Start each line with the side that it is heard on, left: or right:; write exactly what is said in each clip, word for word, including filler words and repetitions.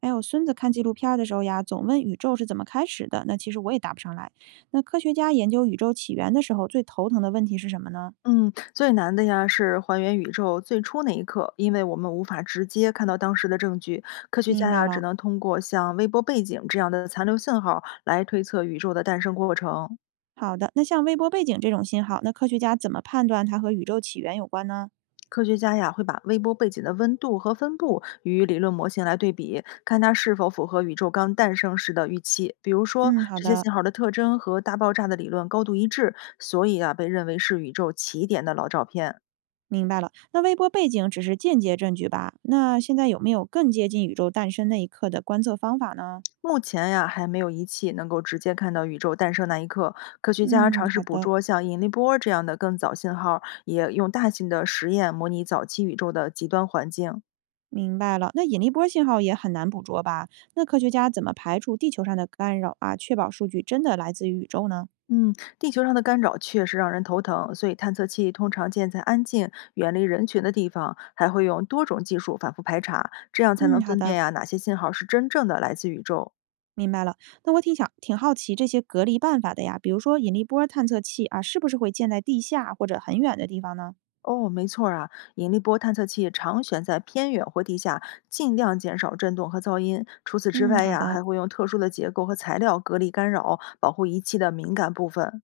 right: 哎，我孙子看纪录片儿的时候呀，总问宇宙是怎么开始的，那其实我也答不上来。那科学家研究宇宙起源的时候，最头疼的问题是什么呢？
left: 嗯，最难的呀是还原宇宙最初那一刻，因为我们无法直接看到当时的证据，科学
right: 明
left: 家
right: 白
left: 呀只
right: 了。
left: 能通过像微波背景这样的残留信号来推测宇宙的诞生过程。
right: 好的，那像微波背景这种信号，那科学家怎么判断它和宇宙起源有关呢？
left: 科学家呀会把微波背景的温度和分布与理论模型来对比，看它是否符合宇宙刚诞生时的预期。比如说，
right: 嗯，好
left: 这些
right: 的，
left: 信号的特征和大爆炸的理论高度一致，所以啊被认为是宇宙起点的老照片。
right: 明白了。那微波背景只是间接证据吧？那现在有没有更接近宇宙诞生那一刻的观测方法呢？
left: 目前呀，还没有仪器能够直接看到宇宙诞生那一刻。科学家
right: 嗯，
left: 尝试
right: 好
left: 捕
right: 的，
left: 捉像引力波这样的更早信号，也用大型的实验模拟早期宇宙的极端环境。
right: 明白了。那引力波信号也很难捕捉吧？那科学家怎么排除地球上的干扰啊，确保数据真的来自于宇宙呢？
left: 嗯，地球上的干扰确实让人头疼，所以探测器通常建在安静、远离人群的地方，还会用多种技术反复排查，这样才能
right: 嗯，好
left: 分辨
right: 的，
left: 呀哪些信号是真正的来自宇宙。
right: 明白了。那我挺想挺好奇这些隔离办法的呀，比如说引力波探测器啊，是不是会建在地下或者很远的地方呢？
left: 哦，没错儿啊，引力波探测器常选在偏远或地下，尽量减少震动和噪音。除此之
right: 嗯，
left: 外
right: 好
left: 呀，
right: 的，
left: 还会用特殊的结构和材料隔离干扰，保护仪器的敏感部分。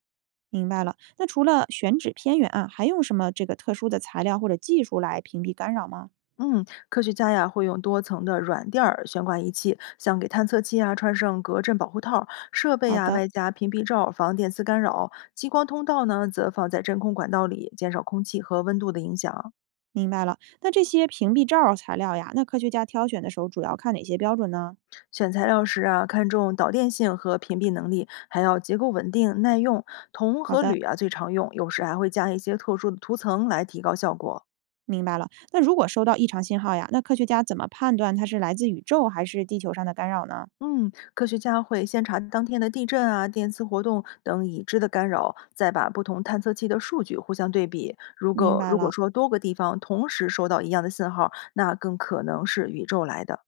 right: 明白了。那除了选址偏远啊，还用什么这个特殊的材料或者技术来屏蔽干扰吗？
left: 嗯，科学家呀会用多层的软垫儿悬挂仪器，像给探测器啊穿上隔震保护套儿，设备
right: 好
left: 呀
right: 的，
left: 外加屏蔽罩儿防电磁干扰，激光通道呢则放在真空管道里，减少空气和温度的影响。
right: 明白了。那这些屏蔽罩儿材料呀，那科学家挑选的时候主要看哪些标准呢？
left: 选材料时啊，看重导电性和屏蔽能力，还要结构稳定、耐用。铜
right: 好
left: 和
right: 的，
left: 铝啊最常用，有时还会加一些特殊的涂层来提高效果。
right: 明白了。那如果收到异常信号呀，那科学家怎么判断它是来自宇宙还是地球上的干扰呢？
left: 嗯，科学家会先查当天的地震啊、电磁活动等已知的干扰，再把不同探测器的数据互相对比。如
right: 明
left: 果
right: 白
left: 如果
right: 了。
left: 说多个地方同时收到一样的信号，那更可能是宇宙来的。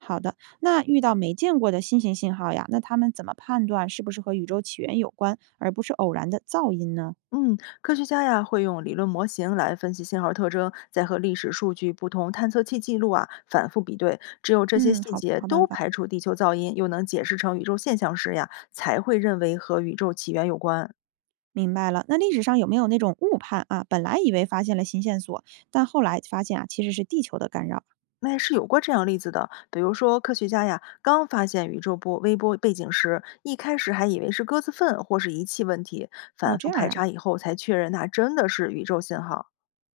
right: 好的，那遇到没见过的新型信号呀，那他们怎么判断是不是和宇宙起源有关，而不是偶然的噪音呢？
left: 嗯，科学家呀会用理论模型来分析信号特征，再和历史数据、不同探测器记录啊反复比对。只有这些
right: 嗯，
left: 细
right: 好
left: 节
right: 好
left: 都
right: 办法，
left: 排除地球噪音，又能解释成宇宙现象时呀，才会认为和宇宙起源有关。
right: 明白了。那历史上有没有那种误判啊？本来以为发现了新线索，但后来发现啊，其实是地球的干扰。
left: 那是有过这样例子的，比如说科学家呀刚发现宇宙波微波背景时，一开始还以为是鸽子粪或是仪器问题，
right: 哦，
left: 反
right: 这
left: 复
right: 样
left: 排
right: 啊，
left: 查以后才确认那真的是宇宙信号。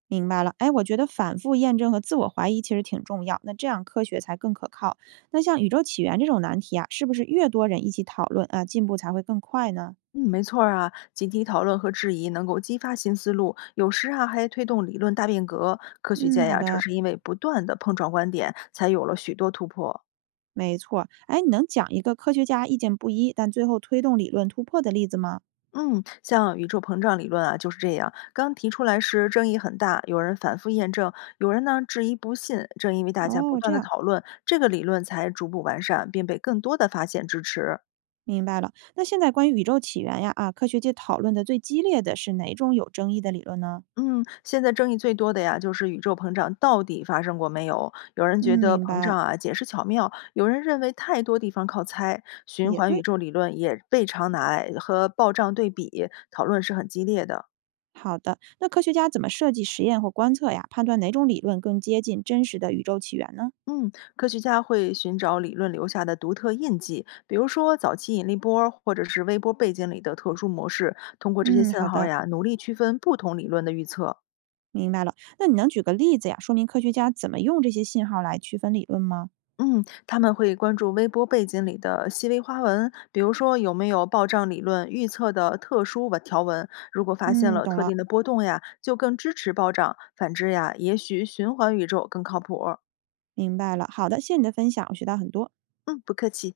right: 明白了。哎，我觉得反复验证和自我怀疑其实挺重要，那这样科学才更可靠。那像宇宙起源这种难题啊，是不是越多人一起讨论啊，进步才会更快呢？
left: 嗯，没错儿啊，集体讨论和质疑能够激发新思路，有时啊还推动理论大变革。科学
right: 嗯，
left: 界
right: 好
left: 呀、正
right: 的。
left: 是因为不断的碰撞观点，才有了许多突破。
right: 没错。哎，你能讲一个科学家意见不一，但最后推动理论突破的例子吗？
left: 嗯，像宇宙膨胀理论啊，就是这样。刚提出来时争议很大，有人反复验证，有人呢质疑不信。正因为大家不
right: 哦，这
left: 断的
right: 样，
left: 讨论，这个理论才逐步完善，并被更多的发现支持。
right: 明白了。那现在关于宇宙起源呀，啊，科学界讨论的最激烈的是哪种有争议的理论呢？
left: 嗯，现在争议最多的呀，就是宇宙膨胀到底发生过没有？有人
right: 嗯，
left: 觉得
right: 明
left: 膨胀
right: 白，
left: 啊解释巧妙，有人认为太多地方靠猜。循
right: 也
left: 环宇
right: 对。
left: 宙理论也被常拿来和暴胀对比，讨论是很激烈的。
right: 好的，那科学家怎么设计实验或观测呀，判断哪种理论更接近真实的宇宙起源呢？
left: 嗯，科学家会寻找理论留下的独特印记，比如说早期引力波儿或者是微波背景里的特殊模式，通过这些
right: 嗯，
left: 信
right: 好
left: 号
right: 的，
left: 呀，努力区分不同理论的预测。
right: 明白了。那你能举个例子呀，说明科学家怎么用这些信号来区分理论吗？
left: 嗯，他们会关注微波背景里的细微花纹，比如说有没有暴胀理论预测的特殊纹条纹。如果发现
right: 嗯，
left: 了
right: 懂
left: 特
right: 了，
left: 定的波动呀，就更支持暴胀；反之呀，也许循环宇宙更靠谱。
right: 明白了。好的，谢谢你的分享，我学到很多。
left: 嗯，不客气。